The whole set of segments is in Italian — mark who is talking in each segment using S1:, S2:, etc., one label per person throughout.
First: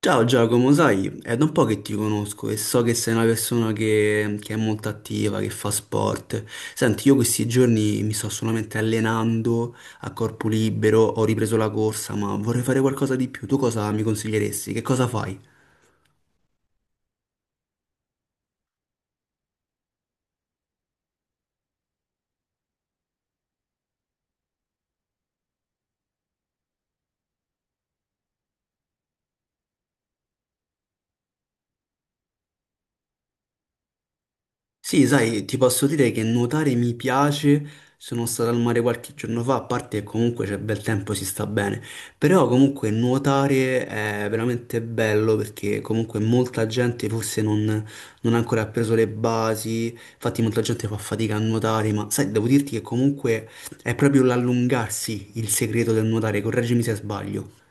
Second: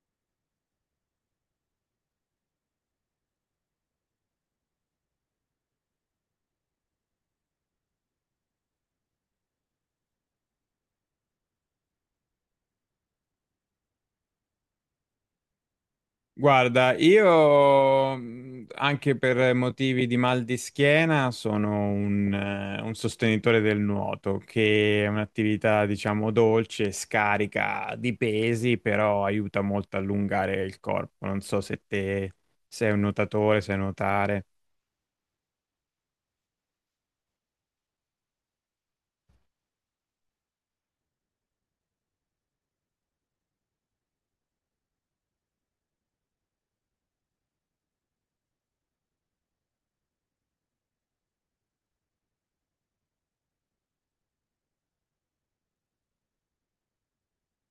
S1: Ciao Giacomo, sai, è da un po' che ti conosco e so che sei una persona che è molto attiva, che fa sport. Senti, io questi giorni mi sto solamente allenando a corpo libero, ho ripreso la corsa, ma vorrei fare qualcosa di più. Tu cosa mi consiglieresti? Che cosa fai?
S2: Guarda, io anche per motivi di mal di schiena sono un sostenitore del nuoto, che è un'attività, diciamo, dolce, scarica di pesi, però aiuta molto a allungare il corpo. Non so se te sei un nuotatore, sai nuotare.
S1: Sì, sai, ti posso dire che nuotare mi piace, sono stato al mare qualche giorno fa, a parte che comunque c'è bel tempo, si sta bene, però comunque nuotare è veramente bello perché comunque molta gente forse non, non ha ancora preso le basi, infatti molta gente fa fatica a nuotare, ma sai, devo dirti che comunque è proprio l'allungarsi il segreto del nuotare, correggimi se sbaglio.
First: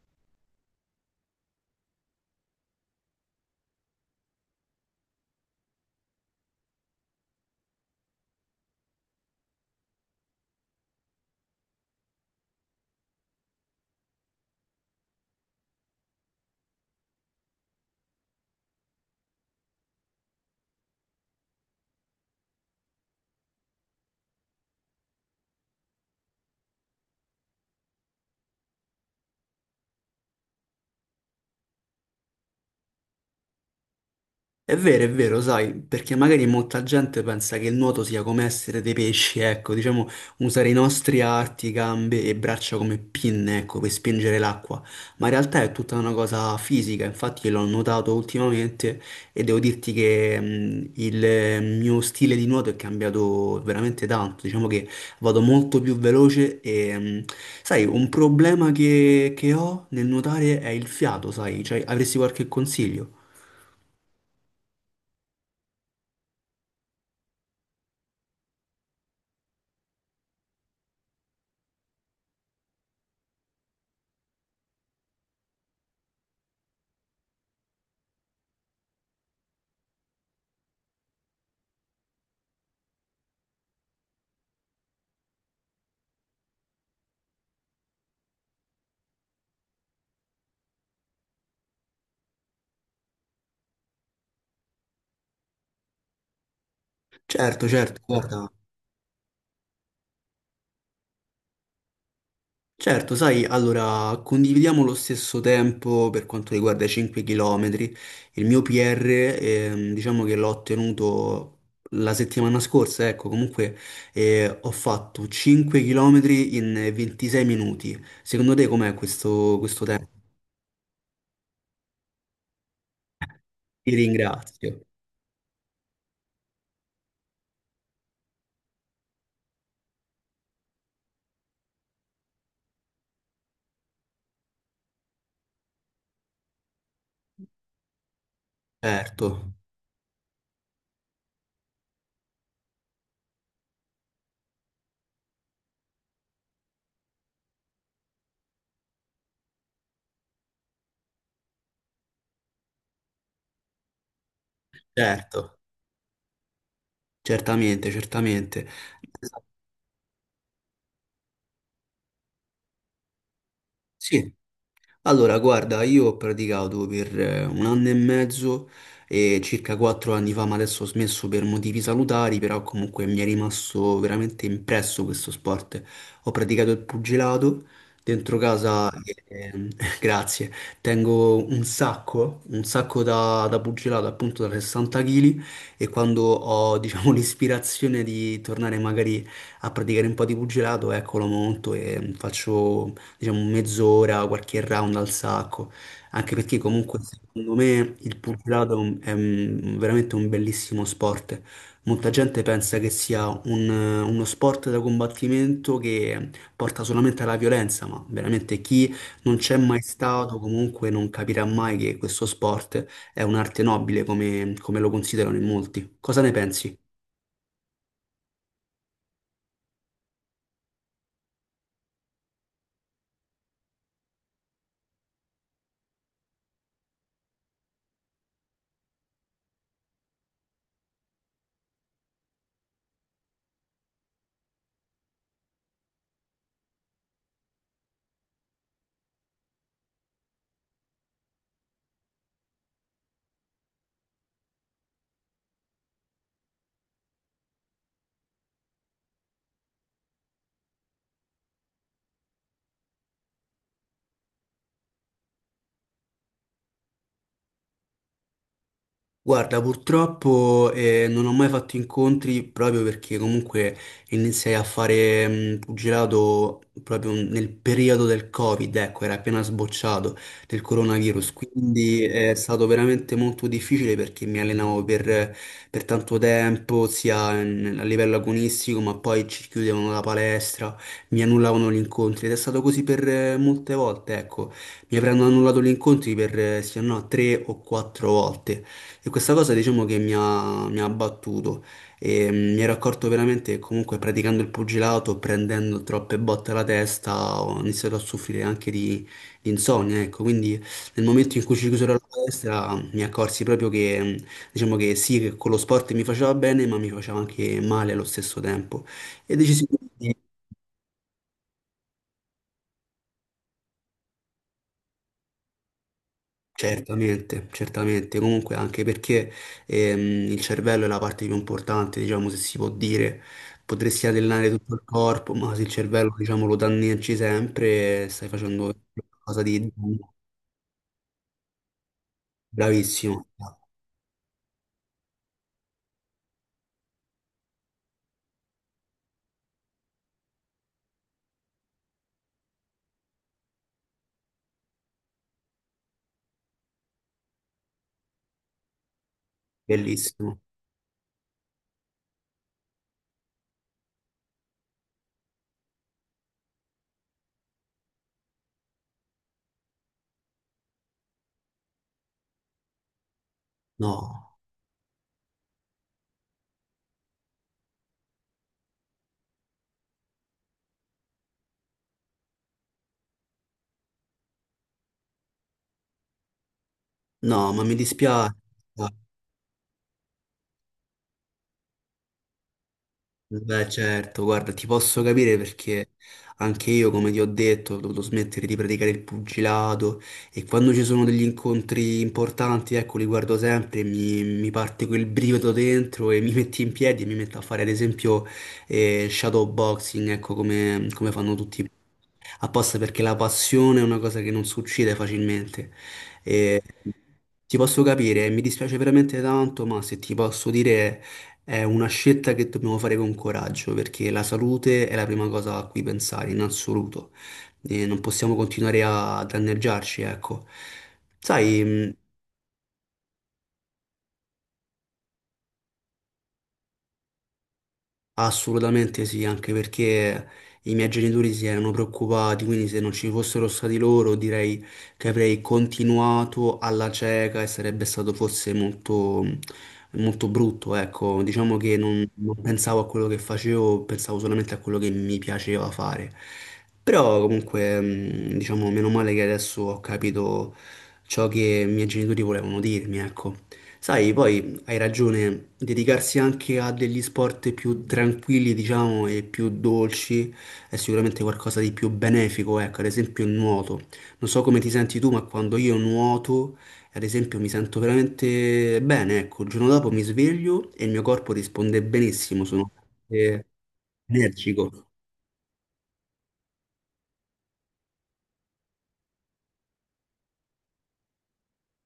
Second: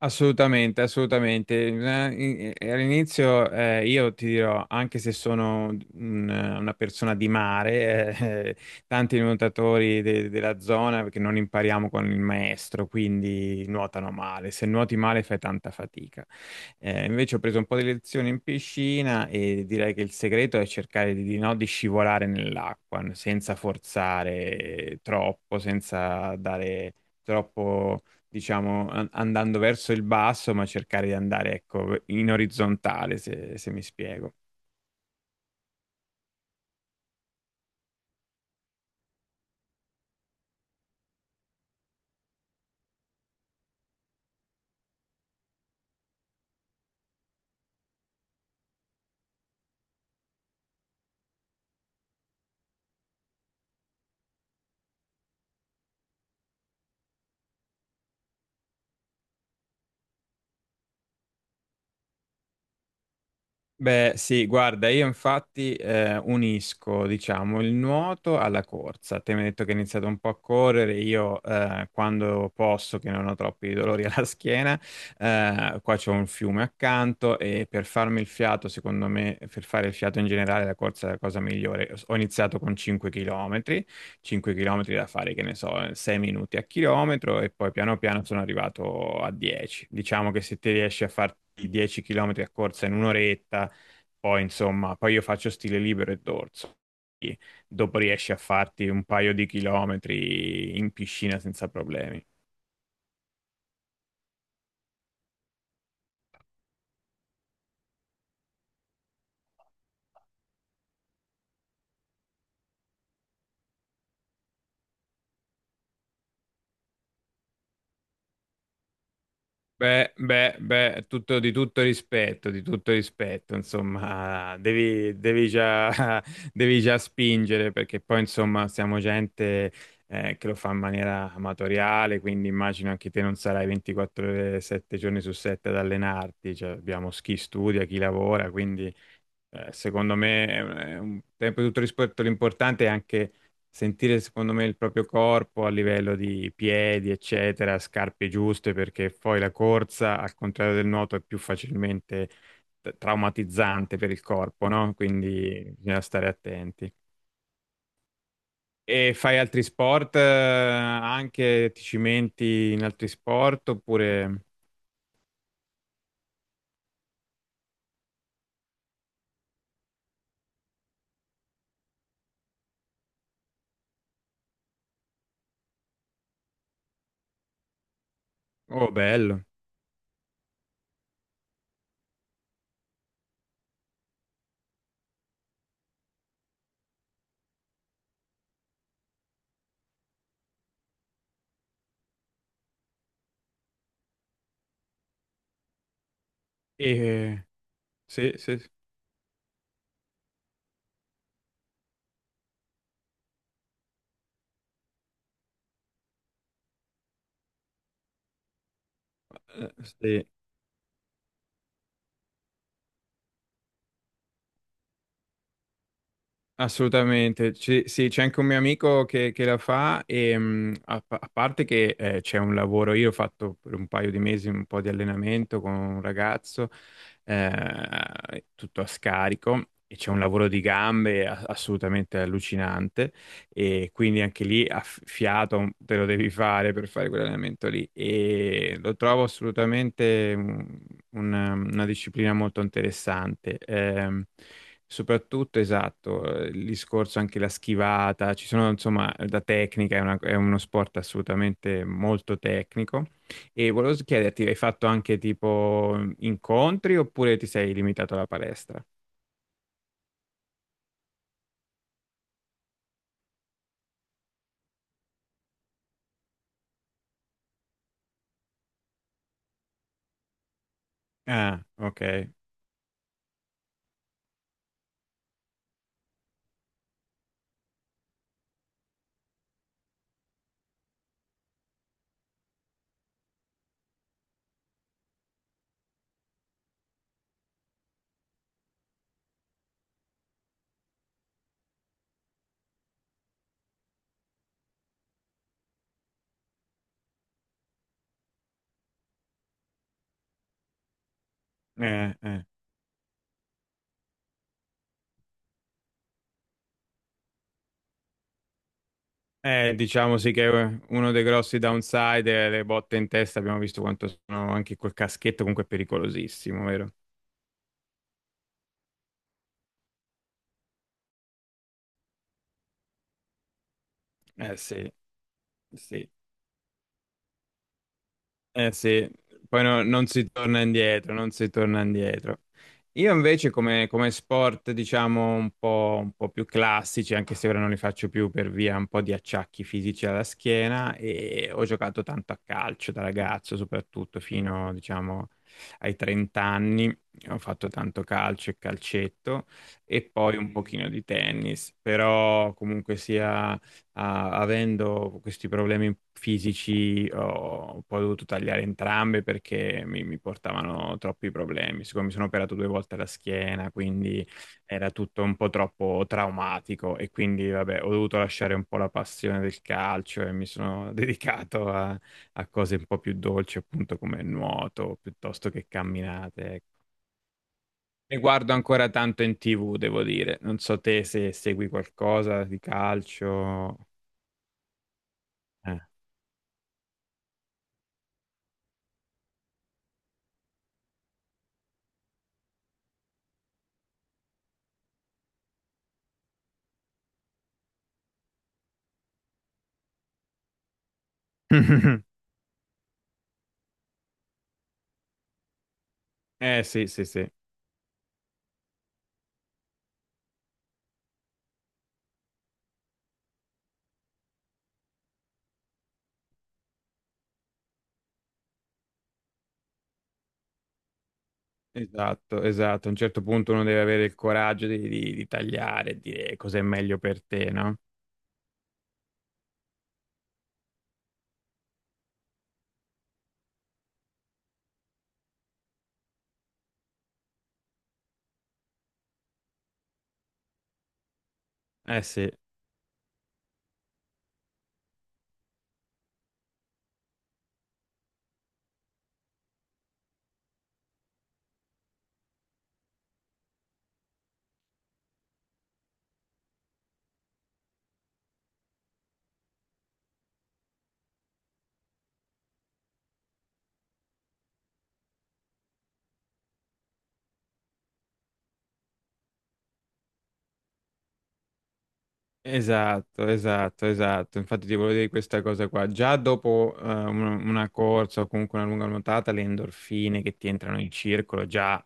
S2: Assolutamente, assolutamente. All'inizio io ti dirò, anche se sono una persona di mare, eh, tanti nuotatori della zona, perché non impariamo con il maestro, quindi nuotano male. Se nuoti male fai tanta fatica. Invece ho preso un po' di lezioni in piscina e direi che il segreto è cercare di scivolare nell'acqua, senza forzare troppo, senza dare troppo, diciamo, andando verso il basso, ma cercare di andare, ecco, in orizzontale, se mi spiego.
S1: È vero, sai, perché magari molta gente pensa che il nuoto sia come essere dei pesci, ecco, diciamo, usare i nostri arti, gambe e braccia come pinne, ecco, per spingere l'acqua, ma in realtà è tutta una cosa fisica, infatti l'ho notato ultimamente e devo dirti che il mio stile di nuoto è cambiato veramente tanto, diciamo che vado molto più veloce sai, un problema che ho nel nuotare è il fiato, sai, cioè, avresti qualche consiglio?
S2: Beh, sì, guarda, io infatti unisco, diciamo, il nuoto alla corsa. Te mi hai detto che hai iniziato un po' a correre, io quando posso, che non ho troppi dolori alla schiena, qua c'è un fiume accanto e per farmi il fiato, secondo me, per fare il fiato in generale, la corsa è la cosa migliore. Ho iniziato con 5 km, 5 km da fare, che ne so, 6 minuti a chilometro e poi piano piano sono arrivato a 10. Diciamo che se ti riesci a farti 10 km a corsa in un'oretta, poi, insomma, poi io faccio stile libero e dorso. Quindi.
S1: Certo,
S2: Dopo
S1: certo,
S2: riesci a
S1: guarda.
S2: farti un paio di chilometri in piscina senza problemi.
S1: Certo, sai, allora condividiamo lo stesso tempo per quanto riguarda i 5 km. Il mio PR, diciamo che l'ho ottenuto la settimana scorsa, ecco, comunque ho fatto 5 km in 26 minuti. Secondo te com'è questo tempo?
S2: Beh, beh, beh, tutto, di tutto rispetto,
S1: Ti
S2: insomma,
S1: ringrazio.
S2: devi già, devi già spingere perché poi, insomma, siamo gente che lo fa in maniera amatoriale, quindi immagino anche te non sarai 24 ore, 7 giorni su 7 ad allenarti, cioè abbiamo chi studia, chi lavora, quindi.
S1: Certo,
S2: Secondo me, è un tempo di tutto rispetto, l'importante è anche sentire, secondo me, il proprio corpo a livello di piedi, eccetera, scarpe giuste, perché poi la corsa, al contrario del nuoto, è più facilmente traumatizzante per il corpo, no?
S1: certo,
S2: Quindi bisogna stare attenti.
S1: certamente, certamente.
S2: E fai altri sport, anche ti cimenti in altri sport,
S1: Sì.
S2: oppure...
S1: Allora, guarda, io ho praticato per un anno e mezzo e circa quattro anni fa, ma adesso ho smesso per motivi salutari, però comunque mi è rimasto veramente impresso questo sport. Ho praticato il pugilato dentro
S2: Oh,
S1: casa,
S2: bello.
S1: eh, grazie, tengo un sacco da pugilato, appunto da 60 kg e quando ho, diciamo, l'ispirazione di tornare magari a praticare un po' di pugilato, ecco, lo monto e faccio diciamo mezz'ora, qualche round al sacco, anche perché comunque
S2: E...
S1: secondo me il
S2: Sì, sì, sì.
S1: pugilato è veramente un bellissimo sport. Molta gente pensa che sia uno sport da combattimento che porta solamente alla violenza, ma veramente chi non c'è
S2: Eh,
S1: mai
S2: sì.
S1: stato comunque non capirà mai che questo sport è un'arte nobile come, come lo considerano in molti. Cosa ne pensi?
S2: Assolutamente. Sì, c'è anche un mio amico che la fa e a parte che c'è un lavoro, io ho fatto per un paio di mesi un po' di allenamento con un ragazzo, tutto a scarico e c'è un lavoro di gambe assolutamente allucinante e quindi anche lì a fiato te lo devi fare per fare quell'allenamento lì e lo trovo assolutamente una disciplina molto interessante. Soprattutto, esatto, il discorso anche la schivata, ci sono insomma da tecnica, è uno sport assolutamente molto tecnico. E volevo chiederti, hai fatto anche tipo incontri oppure ti sei limitato alla palestra?
S1: Guarda, purtroppo non ho mai fatto incontri proprio perché comunque iniziai a fare pugilato proprio nel periodo del Covid, ecco, era appena sbocciato del coronavirus,
S2: Ah, ok.
S1: quindi è stato veramente molto difficile perché mi allenavo per tanto tempo, a livello agonistico, ma poi ci chiudevano la palestra, mi annullavano gli incontri ed è stato così per molte volte, ecco, mi avranno annullato gli incontri per se no tre o quattro volte. E questa cosa diciamo che mi ha abbattuto e mi ero accorto veramente che comunque praticando il pugilato, prendendo troppe botte alla testa, ho iniziato a soffrire anche di insonnia, ecco, quindi nel momento in cui ci chiusero la
S2: Eh.
S1: palestra mi accorsi proprio che, diciamo che sì, che con lo sport mi faceva bene, ma mi faceva anche male allo stesso tempo e decisi.
S2: Diciamo sì che uno dei grossi downside è le botte in testa, abbiamo visto quanto sono anche col caschetto, comunque è pericolosissimo, vero?
S1: Certamente, certamente, comunque anche perché il cervello è la parte più importante, diciamo, se si può dire, potresti allenare
S2: Eh
S1: tutto il
S2: sì,
S1: corpo, ma se il
S2: sì.
S1: cervello, diciamo, lo danneggi sempre, stai
S2: Eh
S1: facendo
S2: sì,
S1: qualcosa
S2: poi
S1: di
S2: non si torna indietro, non si torna indietro. Io
S1: bravissimo,
S2: invece come sport, diciamo, un po' più classici, anche se ora non li faccio più per via un po' di acciacchi fisici alla schiena, e ho giocato tanto a calcio da ragazzo, soprattutto fino, diciamo, ai 30 anni. Ho fatto tanto calcio e calcetto e poi
S1: bellissimo.
S2: un pochino di tennis, però comunque sia avendo questi problemi fisici, ho poi dovuto tagliare entrambe perché mi portavano troppi problemi. Siccome mi sono operato due volte la schiena, quindi
S1: No,
S2: era tutto un po' troppo traumatico e quindi, vabbè, ho dovuto lasciare un po' la passione del calcio e mi sono dedicato a cose un po' più dolci, appunto come il nuoto, piuttosto che camminate. Ecco.
S1: no, ma mi
S2: Ne
S1: dispiace.
S2: guardo ancora tanto in TV, devo dire. Non so te se segui qualcosa di
S1: Beh,
S2: calcio.
S1: certo, guarda, ti posso capire
S2: Eh.
S1: perché anche io, come ti ho detto, ho dovuto smettere di praticare il pugilato e quando ci sono degli incontri importanti, ecco, li guardo sempre e mi parte quel brivido dentro e mi metti in piedi e mi metto a fare, ad esempio, shadow boxing, ecco, come, come fanno tutti apposta perché la passione è una cosa che non succede facilmente. E
S2: Eh sì, sì, sì,
S1: ti posso capire, mi dispiace veramente tanto, ma se ti posso dire è una scelta che dobbiamo fare con coraggio, perché la salute è la prima cosa a cui pensare in assoluto. E non possiamo continuare a danneggiarci, ecco. Sai,
S2: esatto, esatto. A un certo punto uno deve avere il coraggio di tagliare e dire cos'è meglio per te, no?
S1: assolutamente sì, anche perché i miei genitori si erano preoccupati, quindi se non ci fossero stati loro direi che avrei continuato alla cieca e sarebbe stato forse molto, molto brutto, ecco, diciamo che
S2: Eh sì.
S1: non pensavo a quello che facevo, pensavo solamente a quello che mi piaceva fare. Però comunque, diciamo, meno male che adesso ho capito ciò che i miei genitori volevano dirmi, ecco. Sai, poi hai ragione, dedicarsi anche a degli sport più tranquilli, diciamo, e più dolci è sicuramente qualcosa di più benefico, ecco, ad esempio il nuoto. Non so come ti senti tu, ma quando io nuoto, ad esempio, mi sento veramente bene, ecco, il giorno dopo mi sveglio e il mio corpo risponde benissimo, sono
S2: Esatto,
S1: eh,
S2: esatto, esatto. Infatti ti
S1: energico.
S2: volevo dire questa cosa qua. Già dopo una corsa o comunque una lunga nuotata, le endorfine che ti entrano in circolo, già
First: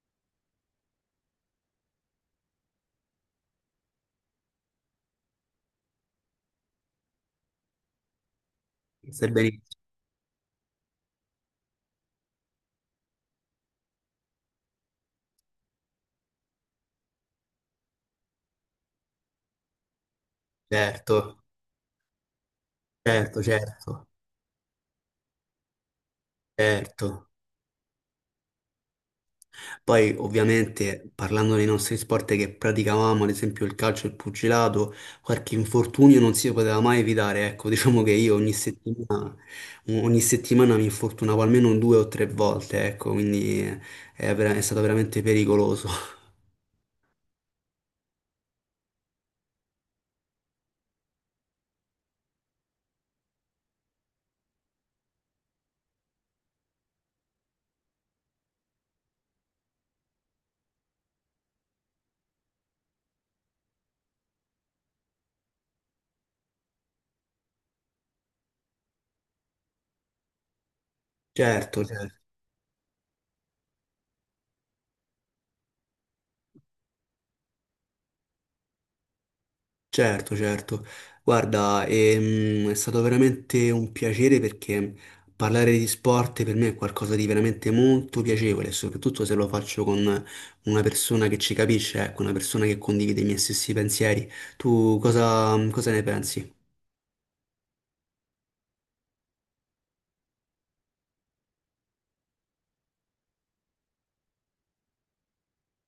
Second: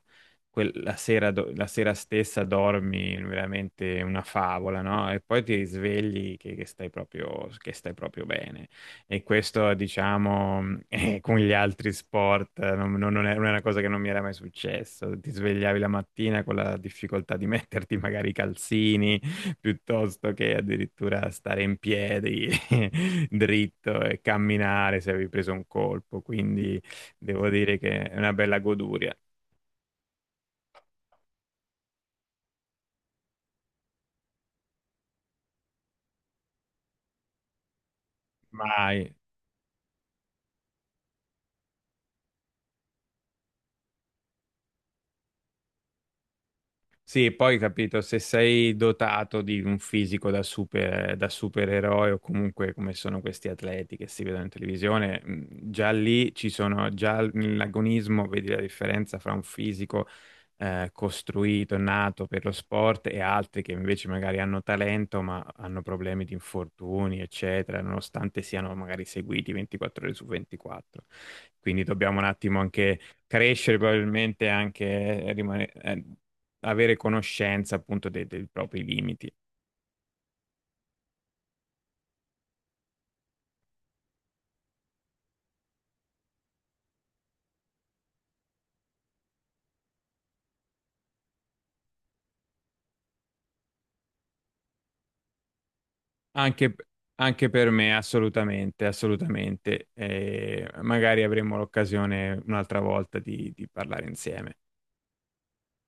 S2: la sera, la sera stessa dormi veramente una favola, no? E poi ti risvegli che stai proprio bene. E
S1: Stai benissimo,
S2: questo, diciamo, con gli altri sport non è una cosa che non mi era mai successo. Ti svegliavi la mattina con la difficoltà di metterti magari i calzini piuttosto che addirittura
S1: certo,
S2: stare in piedi
S1: certo,
S2: dritto
S1: certo,
S2: e camminare se avevi preso un colpo. Quindi
S1: certo.
S2: devo dire che è una bella goduria.
S1: Poi ovviamente parlando dei nostri sport che praticavamo, ad esempio il calcio e il pugilato, qualche infortunio non si poteva mai evitare. Ecco, diciamo che io
S2: Mai.
S1: ogni settimana mi infortunavo almeno due o tre volte, ecco, quindi è, è stato veramente pericoloso.
S2: Sì, poi capito, se sei dotato di un fisico da da supereroe o comunque come sono questi atleti che si vedono in televisione, già lì ci sono, nell'agonismo vedi la differenza fra un fisico costruito, nato per lo sport e altri che invece magari hanno talento ma hanno problemi di infortuni, eccetera, nonostante siano magari seguiti 24 ore su 24.
S1: Certo,
S2: Quindi
S1: certo.
S2: dobbiamo un attimo anche crescere probabilmente anche avere conoscenza appunto dei propri limiti.
S1: Certo, certo. Guarda, è stato veramente un piacere perché parlare di sport per me è qualcosa di veramente molto piacevole, soprattutto se lo faccio con una persona che ci capisce, ecco, una persona che condivide i miei stessi pensieri. Tu cosa ne pensi?
S2: Anche, anche per me, assolutamente, assolutamente. Magari avremo l'occasione un'altra volta di parlare insieme.